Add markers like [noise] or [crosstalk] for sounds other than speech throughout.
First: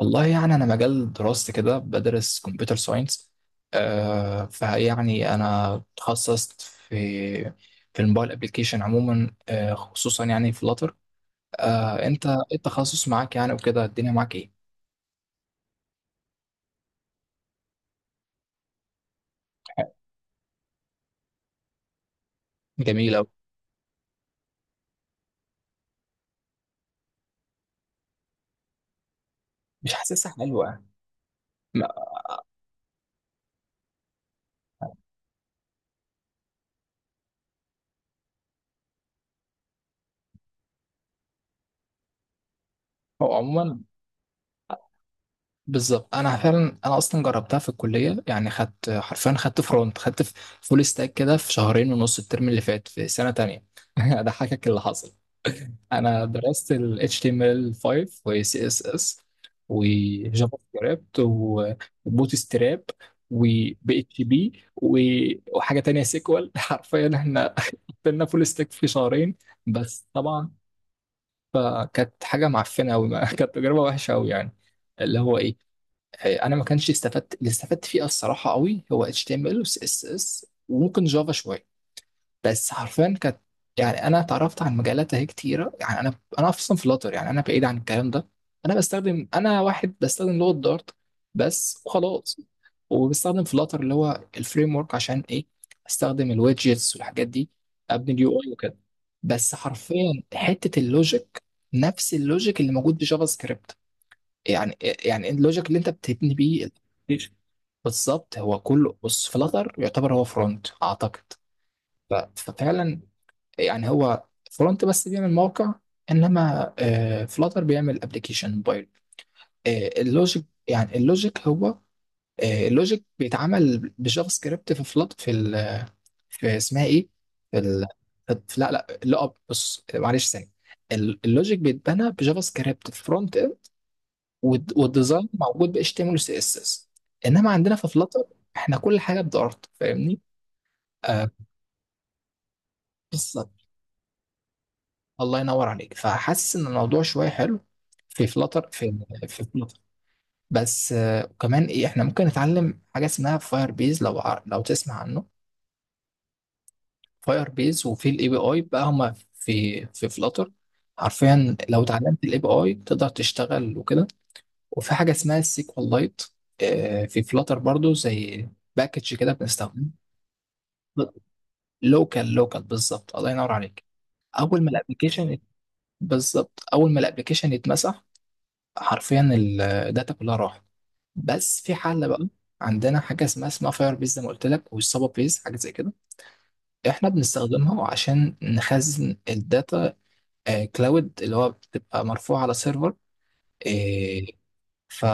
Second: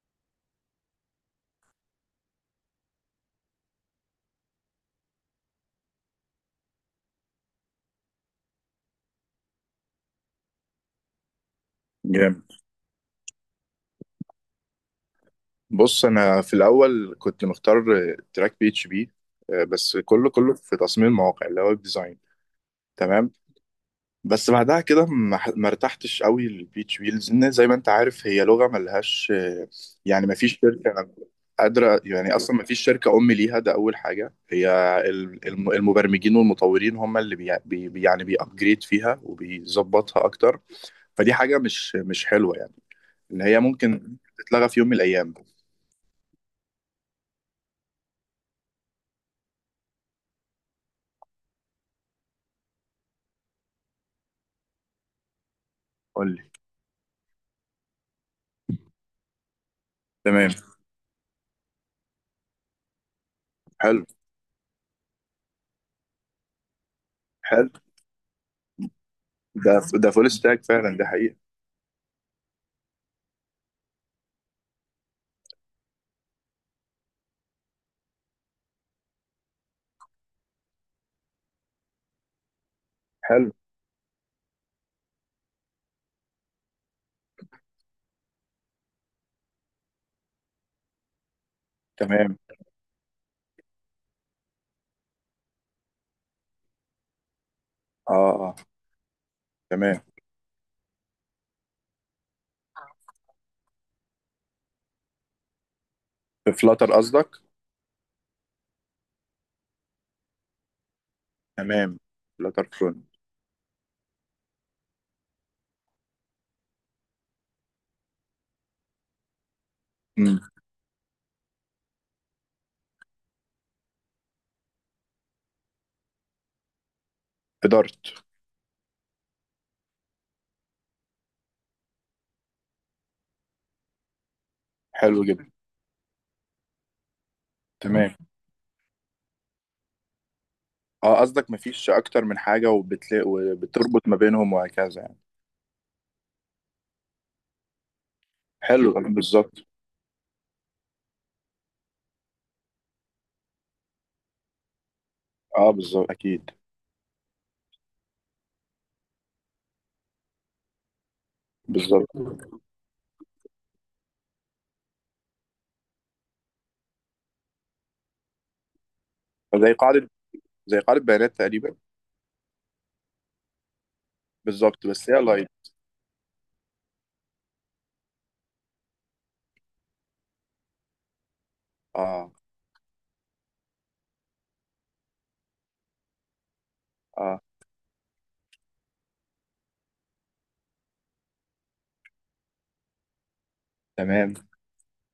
والله يعني أنا مجال دراستي كده بدرس كمبيوتر ساينس. آه فيعني أنا اتخصصت في الموبايل ابلكيشن عموما، آه، خصوصا يعني في لاتر. آه، أنت إيه جامد. التخصص معاك يعني وكده الدنيا معاك إيه؟ بص، انا في الاول كنت مختار تراك بي اتش بي، بس كله كله في تصميم المواقع اللي هو ويب ديزاين. جميلة أوي. تمام. بس بعدها كده ما ارتحتش قوي للبي اتش بي، لان زي ما انت عارف هي لغه ملهاش، مش يعني حاسسها ما فيش حلوة يعني. شركه قادره، ما- يعني اصلا ما فيش شركه ام ليها، ده اول حاجه. هي المبرمجين والمطورين هم اللي يعني بيأبجريد فيها وبيظبطها اكتر، فدي حاجه مش حلوه يعني، هو اللي هي عموما ممكن تتلغى في يوم من الايام. بالظبط. أنا فعلا أصلا جربتها في الكلية، يعني خدت حرفيا، خدت فرونت، خدت فول ستاك كده في شهرين ونص الترم اللي فات في سنة تانية. [laughs] أضحكك اللي حصل. انا قول لي. درست ال HTML5 و CSS و تمام. جافا سكريبت وبوت ستراب و حلو. PHP و- وحاجه تانية سيكوال. [laughs] حرفيا احنا حلو. قفلنا فول ستاك في شهرين، ده بس ده فول طبعا ستاك فعلا، ده حقيقة. فكانت حاجه معفنه قوي. [laughs] كانت تجربه وحشه قوي يعني. اللي هو ايه، انا ما كانش استفدت، اللي استفدت فيه الصراحه قوي هو HTML و CSS وممكن جافا شويه، بس حرفيا كانت حلو. يعني انا اتعرفت عن مجالات اهي كتيره. يعني انا اصلا فلاتر، يعني انا بعيد عن الكلام ده. انا واحد بستخدم لغه دارت بس تمام. وخلاص. وبستخدم فلاتر اللي هو الفريم ورك، عشان ايه؟ استخدم الويدجتس والحاجات دي، اه ابني اليو اي اه. وكده. بس تمام. حرفيا حته اللوجيك، نفس اللوجيك اللي موجود بجافا سكريبت. يعني يعني اللوجيك اللي انت بتبني في بيه فلاتر قصدك. بالظبط. هو كله بص، فلاتر يعتبر هو فرونت اعتقد. تمام. ف- فلاتر ففعلا. فرونت. يعني هو فرونت بس بيعمل موقع، انما فلاتر بيعمل ابلكيشن موبايل. آه، امم. اللوجيك يعني اللوجيك هو، آه، اللوجيك بيتعمل بجافا سكريبت في في اسمها ايه، في, في ال... دارت. في لا لا لا أب- بص، معلش ثاني. اللوجيك بيتبنى بجافا سكريبت في فرونت اند، والد- حلو والديزاين جدا. موجود ب HTML و CSS. انما عندنا في تمام. فلاتر احنا كل حاجه بدارت، فاهمني؟ اه، آه، قصدك مفيش اكتر من حاجة وبتلاقي وبتربط ما بينهم وهكذا يعني. الله ينور عليك. فحاسس ان الموضوع شويه حلو في فلاتر. حلو، في في بالظبط. فلاتر بس. آه، وكمان ايه، احنا ممكن نتعلم حاجه اسمها فاير بيز، لو لو تسمع عنه. اه بالظبط، اكيد. فاير بيز، وفي الاي بي اي بقى، هما في فلاتر. حرفيا لو بالظبط. اتعلمت الاي بي اي تقدر تشتغل وكده. وفي حاجه اسمها السيكوال لايت في فلاتر برضو، زي باكج كده زي بنستخدمه. قاعدة زي قاعدة بيانات تقريبا. لوكال، بالظبط، الله ينور عليك. اول ما بالظبط، بس هي الابلكيشن، لايت. بالظبط، اول ما الابلكيشن يتمسح حرفيا الداتا كلها راحت. بس في حل بقى. اه. عندنا حاجه اسمها فاير بيز زي ما قلت لك، والسابا بيز حاجه زي كده، احنا اه. بنستخدمها عشان نخزن الداتا كلاود، اللي هو بتبقى مرفوعه على سيرفر. آه، تمام. ف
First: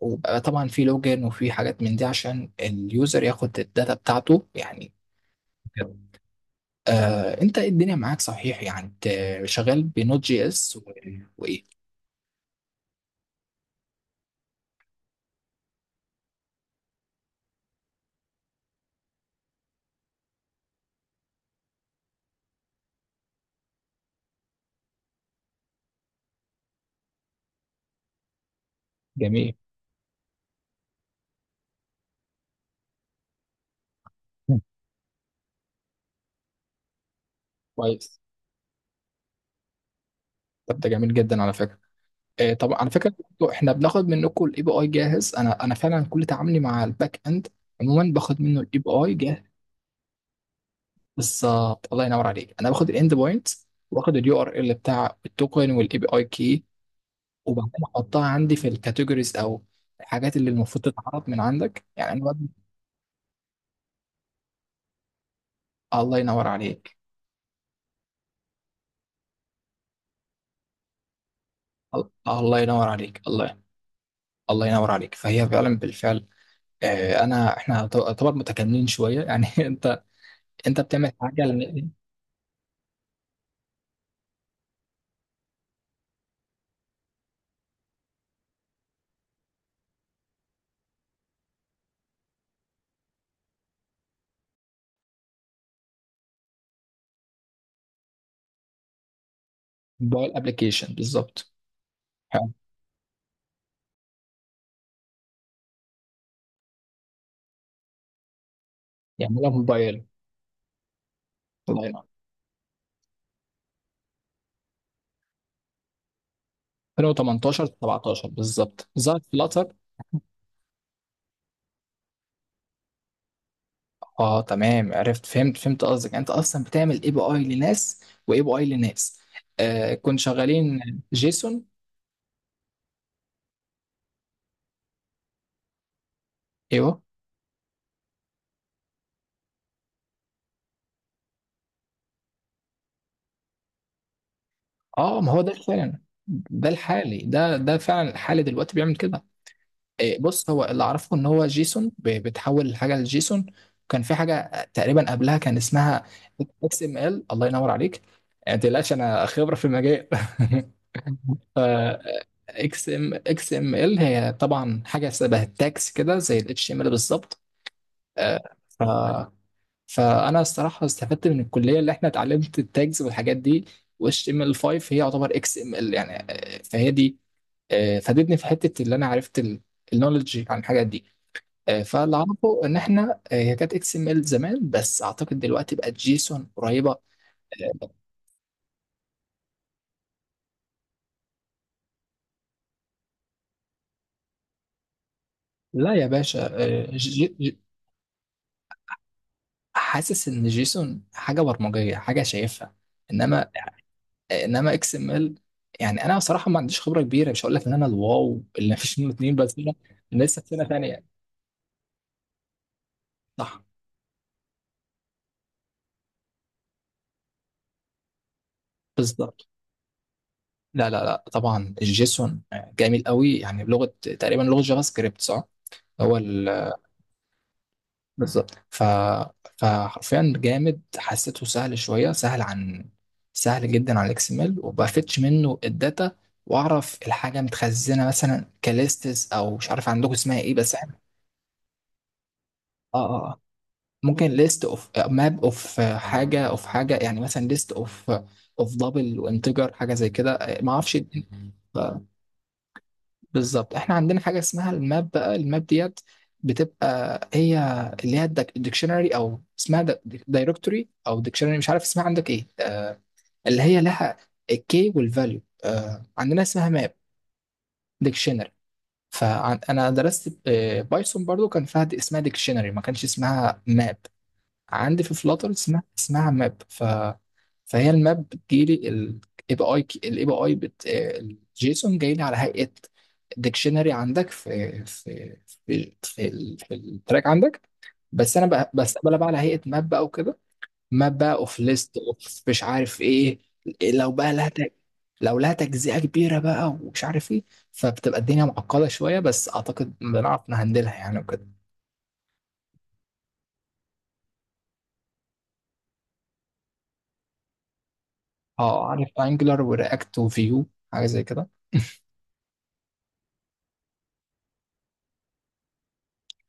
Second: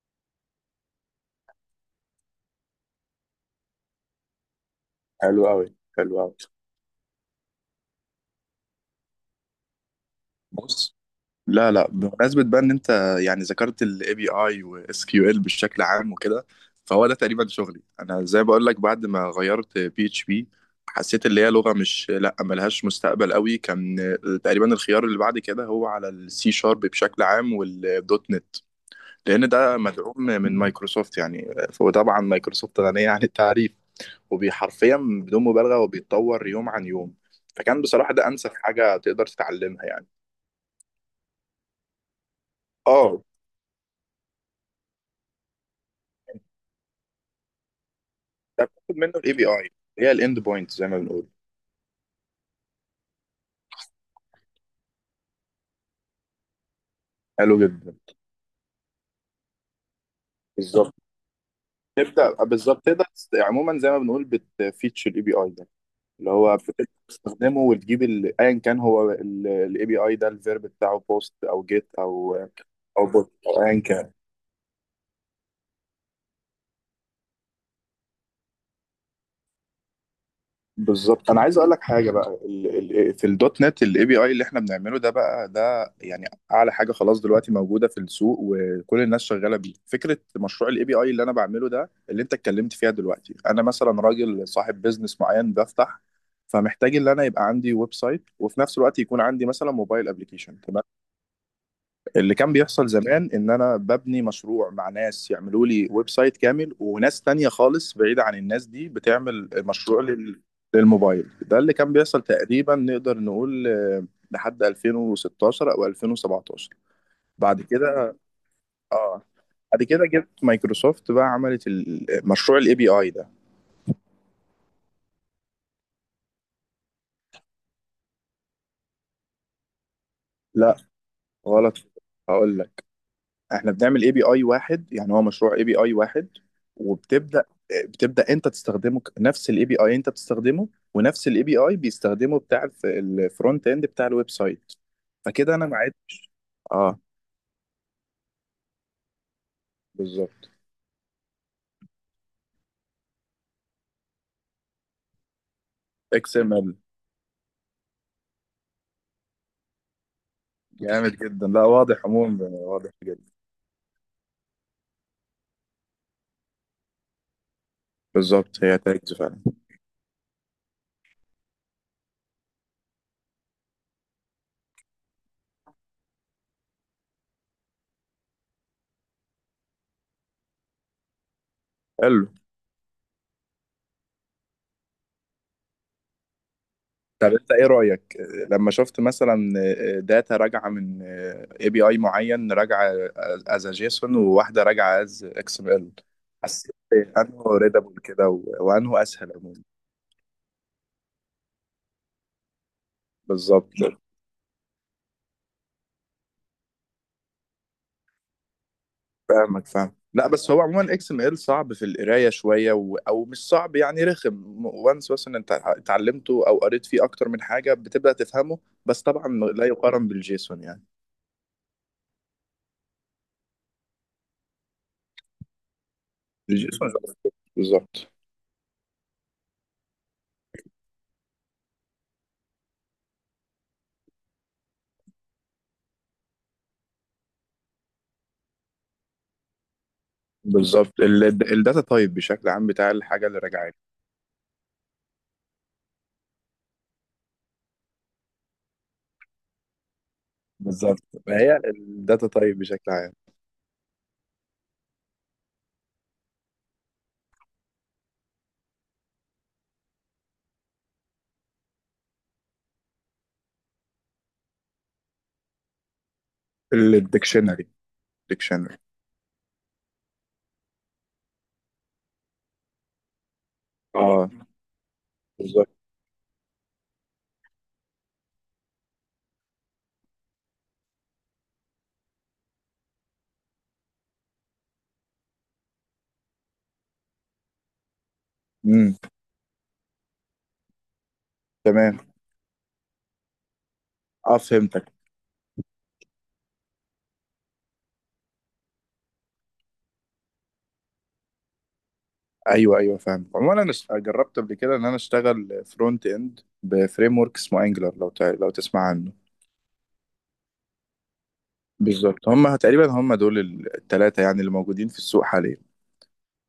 وبقى طبعا في لوجن وفي حاجات من دي عشان اليوزر ياخد الداتا بتاعته يعني. حلو قوي. كده. حلو آه، انت إيه الدنيا معاك صحيح يعني؟ انت شغال بنوت جي قوي. اس لا وايه؟ لا، بمناسبة بقى ان انت يعني ذكرت الاي بي اي واس كيو ال بشكل عام وكده، فهو ده تقريبا شغلي انا، زي بقول لك بعد ما غيرت بي اتش بي حسيت اللي هي لغة مش لا ملهاش مستقبل قوي. كان تقريبا الخيار اللي بعد كده هو على السي شارب بشكل عام والدوت نت، لان جميل. ده مدعوم من مايكروسوفت يعني، وطبعا مايكروسوفت غنية عن التعريف، مم. وبيحرفيا بدون مبالغة وبيتطور يوم عن يوم، فكان بصراحة كويس. ده انسب حاجة تقدر تتعلمها يعني. طب ده جميل جدا على فكره. آه، طب على فكره، اه. برضو احنا بناخد منكم الاي بي اي جاهز. انا فعلا كل تعاملي مع الباك اند عموما باخد منه ده الاي بي بتاخد اي منه الاي جاهز. بي اي، هي الاند بوينت زي ما بنقول. بالظبط، الله ينور عليك، انا باخد الاند بوينت واخد اليو ار ال بتاع التوكن والاي بي اي كي، حلو وبعدين جدا. احطها عندي في الكاتيجوريز او الحاجات اللي المفروض بالظبط. تتعرض من عندك يعني. تبدا بالظبط تقدر عموما زي ما بنقول بتفيتشر الاي بي اي ده، الله اللي ينور هو بتبدا عليك. تستخدمه وتجيب ايا كان هو الاي بي اي ده الفيرب بتاعه بوست او جيت ال- او، الله ينور او عليك بوت الله او ايا كان. الله ينور عليك. فهي فعلا بالفعل. آه، انا احنا طبعا متكاملين شويه يعني. [laughs] انت بتعمل بالظبط، انا حاجه عايز اقول لك حاجه بقى، في الدوت نت الاي بي اي اللي احنا بنعمله ده بقى ده يعني اعلى حاجه خلاص دلوقتي موجوده في السوق، وكل الناس شغاله بيه. فكره مشروع الاي بي اي اللي انا بعمله ده اللي انت اتكلمت فيها دلوقتي، انا مثلا راجل صاحب بيزنس معين بفتح، فمحتاج ان انا يبقى عندي ويب سايت وفي نفس الوقت يكون عندي مثلا موبايل للموبايل ابلكيشن. ابلكيشن بالظبط. اللي حلو. كان بيحصل زمان ان انا ببني مشروع مع ناس يعملوا لي ويب سايت كامل، وناس تانية خالص بعيدة عن الناس دي يعملها بتعمل مشروع موبايل. للموبايل. ده اللي الله كان ينور. بيحصل تقريبا نقدر نقول لحد 2016 او 2017. بعد 2018 كده. 17 بالظبط اه. ظهرت فلاتر. بعد كده جبت مايكروسوفت بقى، عملت مشروع الاي بي اي ده. اه تمام، عرفت، فهمت قصدك. انت اصلا بتعمل اي بي اي لناس واي بي اي لناس؟ آه، كنت لا. شغالين جيسون؟ غلط. هقول لك، احنا بنعمل اي بي اي واحد، يعني هو مشروع اي بي اي واحد. ايوه. وبتبدا انت تستخدمه، نفس الاي بي اي انت بتستخدمه، ونفس الاي بي اي بيستخدمه بتاع الفرونت اند بتاع الويب سايت. اه، ما هو ده فكده انا معايا. فعلا، ده اه. الحالي ده ده فعلا الحالي دلوقتي بيعمل كده. آه، بالظبط. بص، هو اللي اعرفه ان هو جيسون، بتحول الحاجه لجيسون. كان في حاجه تقريبا قبلها كان اسمها اكس ام ال. اكس ام ال. الله ينور عليك، ما تقلقش انا خبره في المجال. [laughs] جامد جدا، ف لا واضح، عموما اكس واضح ام جدا. اكس ام ال هي طبعا حاجه شبه التاكس كده، زي الاتش ام ال بالظبط. آه، بالظبط، هي ف تاجز فعلا. فانا الصراحه استفدت من الكليه، اللي احنا اتعلمت التاجز والحاجات دي، واتش ام ال 5 هي يعتبر اكس ام ال يعني. آه، فهي دي، آه، فادتني في حته اللي انا عرفت النولج عن الحاجات دي. آه، فاللي حلو، اعرفه ان احنا، آه، هي كانت اكس ام ال زمان، بس اعتقد دلوقتي بقت جيسون قريبه. طب انت ايه آه، رايك لما شفت مثلا داتا راجعه من اي بي اي معين، راجعه از جيسون وواحده راجعه از اكس ام ال، لا يا باشا. حسيت إيه؟ انه ريدابل كده وانه اسهل عموما. حاسس ان جيسون حاجه برمجيه حاجه شايفها. انما بالظبط. انما اكس ام ال، يعني انا بصراحه ما عنديش خبره كبيره، مش هقول لك ان انا الواو اللي مفيش منه اتنين، بس فاهمك، انا فاهم، أنا لا لسه في بس هو سنه عموما ثانيه. اكس ام ال صعب في القرايه شويه او مش صح، صعب يعني رخم، وانس مثلا انت اتعلمته او قريت فيه اكتر من حاجه بتبدا تفهمه. بس طبعا. بالظبط. لا يقارن بالجيسون يعني. لا لا لا، طبعا الجيسون جميل قوي، يعني بلغه تقريبا لغه جافا سكريبت صح؟ هو الجيسون. بالظبط. بالظبط. فحرفيا جامد، حسيته سهل شويه، سهل عن، سهل جدا على الاكس ام ال، وبفتش منه الداتا واعرف الحاجه متخزنه مثلا كليستس، او مش عارف عندكم اسمها ايه، بس بالظبط احنا، الداتا تايب بشكل عام بتاع اه الحاجه اه، اللي آه. راجعه لي. ممكن ليست اوف ماب اوف حاجه اوف حاجه، يعني مثلا ليست اوف، اوف دبل وانتجر، حاجه زي كده، ما اعرفش. بالظبط هي الداتا تايب بشكل عام. بالظبط. احنا عندنا حاجه اسمها الماب بقى، الماب ديت، بتبقى هي اللي هي الديكشنري، او اسمها دايركتوري او ديكشنري مش عارف اسمها عندك ايه. آه، اللي هي لها الكي والفاليو، آه عندنا اسمها ماب. الديكشنري. ديكشنري. ديكشنري. فانا درست آه بايثون برضو كان فيها اسمها ديكشنري، ما كانش اسمها ماب. اه. عندي في فلاتر بالظبط. اسمها ماب. فهي الماب بتجيلي الاي بي اي، الاي بي اي بت الجيسون جاي لي على هيئه ديكشنري عندك في التراك عندك. بس انا امم. بستقبلها بقى على هيئه ماب بقى وكده. ماب بقى اوف ليست تمام. اوف مش عارف ايه. لو بقى اه لها تج- فهمتك. لو لها تجزئه كبيره بقى ومش عارف ايه. فبتبقى الدنيا معقده شويه، بس اعتقد بنعرف نهندلها يعني وكده. ايوه ايوه، فاهم عموما. انا جربت قبل كده ان انا اشتغل فرونت اند بفريم ورك اسمه انجلر، لو تسمع اه، عارف عنه. انجلر ورياكت وفيو، حاجه زي كده. بالظبط، هم تقريبا هم دول الثلاثه يعني اللي موجودين في السوق حاليا.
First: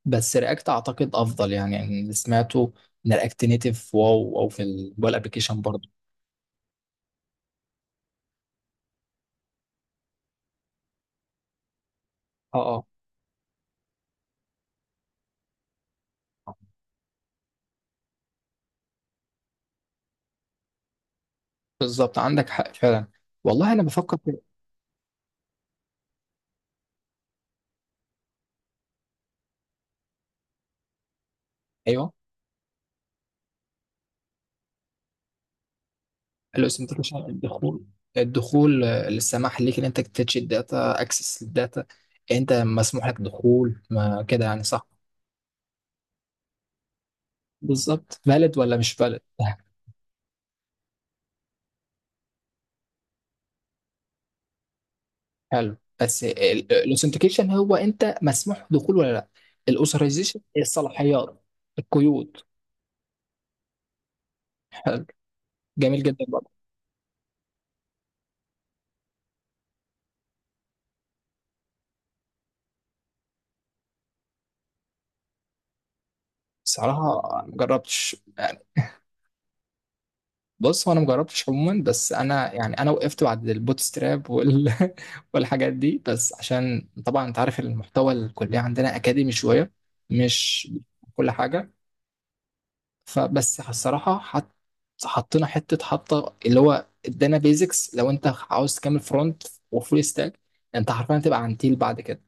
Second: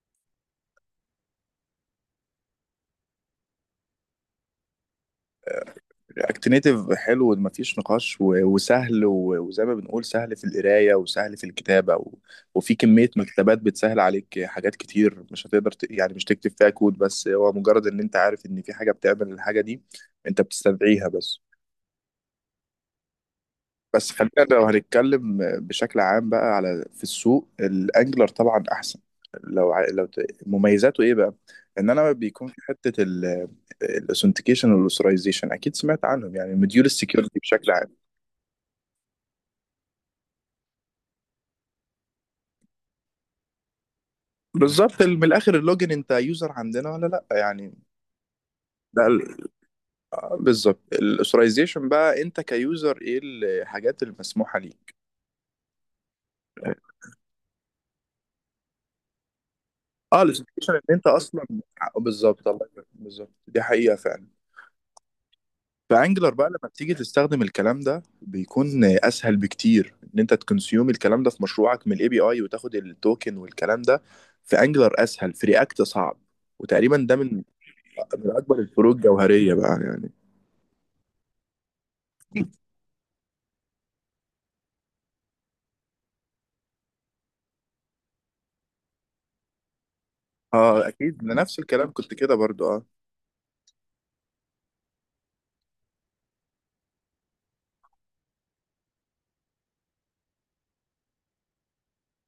بس رياكت اعتقد افضل، يعني اللي سمعته ان رياكت نيتف واو، او في الموبايل ابلكيشن برضه. اكتنيتيف حلو، مفيش نقاش، وسهل، وزي ما بنقول سهل في القرايه وسهل في الكتابه و، وفي اه كميه مكتبات بتسهل عليك حاجات كتير مش هتقدر يعني مش تكتب اه، فيها كود، بس هو مجرد ان انت عارف ان في حاجه بتعمل الحاجه دي، انت بتستدعيها بس. بالظبط، عندك حق فعلا. والله انا بس بفكر في، خلينا لو هنتكلم بشكل عام بقى على في السوق، الانجلر طبعا احسن. لو ع- لو ت- مميزاته ايه بقى؟ ان ايوه. انا بيكون في حته الاثنتيكيشن والاوثرايزيشن، اكيد سمعت عنهم، يعني مديول الاوثنتيكيشن السكيورتي بشكل الدخول، عام. الدخول، آه، السماح ليك ان انت تتش الداتا، اكسس الداتا. انت مسموح لك دخول ما كده يعني صح؟ بالظبط، من الاخر اللوجن انت يوزر عندنا ولا لا يعني. بالظبط. فالid ولا مش ده فالid. بالظبط. الاثورايزيشن بقى، انت كيوزر ايه الحاجات المسموحه ليك. [laughs] حلو. بس الاوثنتيكيشن هو انت مسموح دخول ولا لا. اه، الاوثرايزيشن الاثورايزيشن ان انت الصلاحيات، اصلا، القيود. بالظبط، الله يبارك، بالظبط دي حقيقه فعلا. حلو، جميل جدا. فانجلر بقى لما بتيجي تستخدم الكلام ده بيكون اسهل بكتير ان انت تكونسيوم الكلام ده في مشروعك من الاي بي اي وتاخد التوكن والكلام ده، في انجلر اسهل، في رياكت صعب. وتقريبا صراحة ده من ما جربتش من اكبر يعني. الفروق الجوهريه بقى يعني. بص، هو انا ما جربتش عموما، بس انا يعني انا وقفت بعد البوتستراب [laughs] والحاجات دي، بس عشان طبعا انت عارف المحتوى الكلية عندنا اكاديمي شوية، مش اه اكيد، كل أنا نفس حاجة. الكلام كنت كده برضو اه. فبس الصراحة حط... حطينا حتة اللي هو ادانا بيزكس، لو انت عاوز تكمل فرونت وفول ستاك انت حرفيا هتبقى عنتيل بعد كده.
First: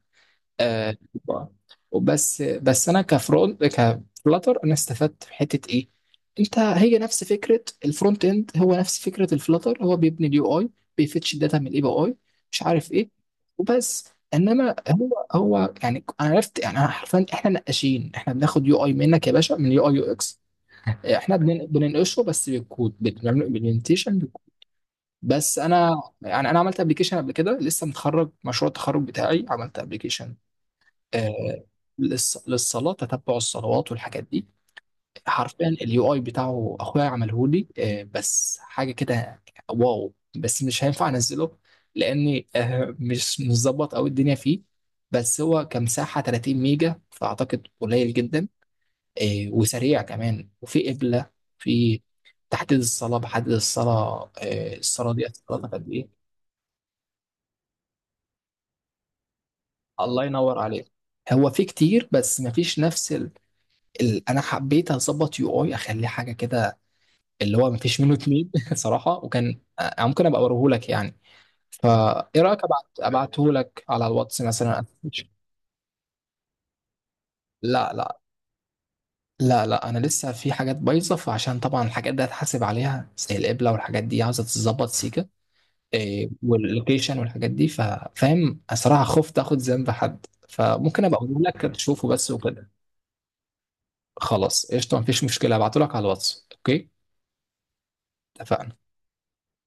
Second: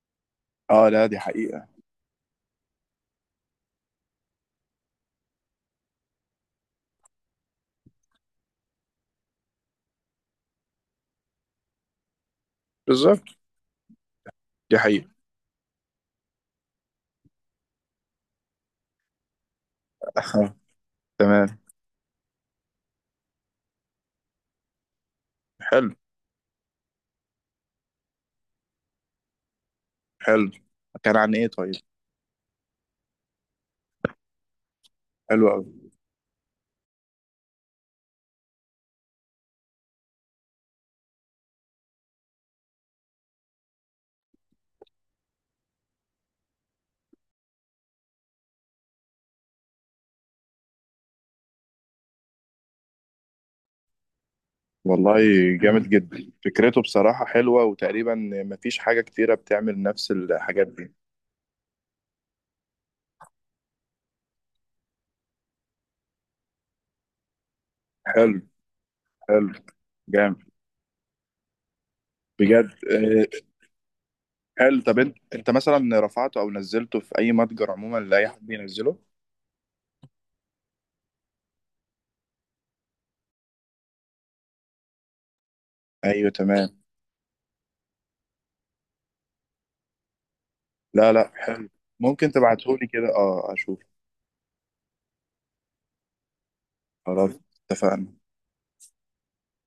اه آه. لا دي حقيقة. وبس انا كفرونت كفلاتر انا استفدت في حته ايه، انت هي نفس فكره الفرونت اند، هو نفس فكره الفلاتر، هو بيبني اليو اي، بيفتش الداتا من الاي بي اي، مش عارف ايه. بالظبط وبس. انما دي حقيقة. هو هو يعني انا عرفت، يعني أنا حرفيا احنا نقاشين، احنا بناخد يو اي منك يا باشا من يو اي يو اكس. [laughs] آه. تمام. بننقشه بس بالكود، بنعمل امبلمنتيشن بالكود. بس انا حلو. يعني انا عملت ابلكيشن قبل كده لسه متخرج، مشروع التخرج بتاعي عملت ابلكيشن، حلو. كان عن ايه آه، طيب؟ للصلاه، تتبع الصلوات والحاجات دي. حلو حرفيا قوي. اليو اي بتاعه اخويا عمله لي، آه، بس حاجه كده واو، بس مش هينفع انزله، لاني آه، مش مظبط قوي الدنيا فيه. بس هو كمساحه 30 ميجا، فاعتقد قليل جدا. آه، وسريع كمان، وفي قبله، في تحديد الصلاه، بحدد الصلاه، آه، الصلاه والله دي صلاتها جامد قد ايه. جدا، فكرته بصراحة حلوة، وتقريبا مفيش حاجة كتيرة بتعمل نفس الله ينور الحاجات عليك. دي. هو في كتير، بس مفيش نفس انا حبيت اظبط يو اي اخليه حاجه كده، اللي هو مفيش منه حلو. اتنين. [laughs] صراحه. حلو. وكان آه، ممكن جامد. ابقى اوريه لك يعني. فايه رايك بجد، ابعت، ابعته لك على الواتس حلو. مثلا؟ طب انت مثلا رفعته او نزلته في اي متجر لا عموما لا لاي حد ينزله؟ لا لا انا لسه في حاجات بايظه، فعشان طبعا الحاجات دي هتحاسب عليها، زي القبله والحاجات دي عاوزه تتظبط سيكه، إيه ايوه تمام. واللوكيشن والحاجات دي، فاهم الصراحه خفت اخد ذنب حد، فممكن لا ابقى لا اقول لك حلو. تشوفه بس ممكن وكده. تبعتهولي كده، اه اشوف. خلاص قشطه، مفيش مشكله، ابعته لك على الواتس. اوكي. خلاص. اتفقنا. اتفقنا.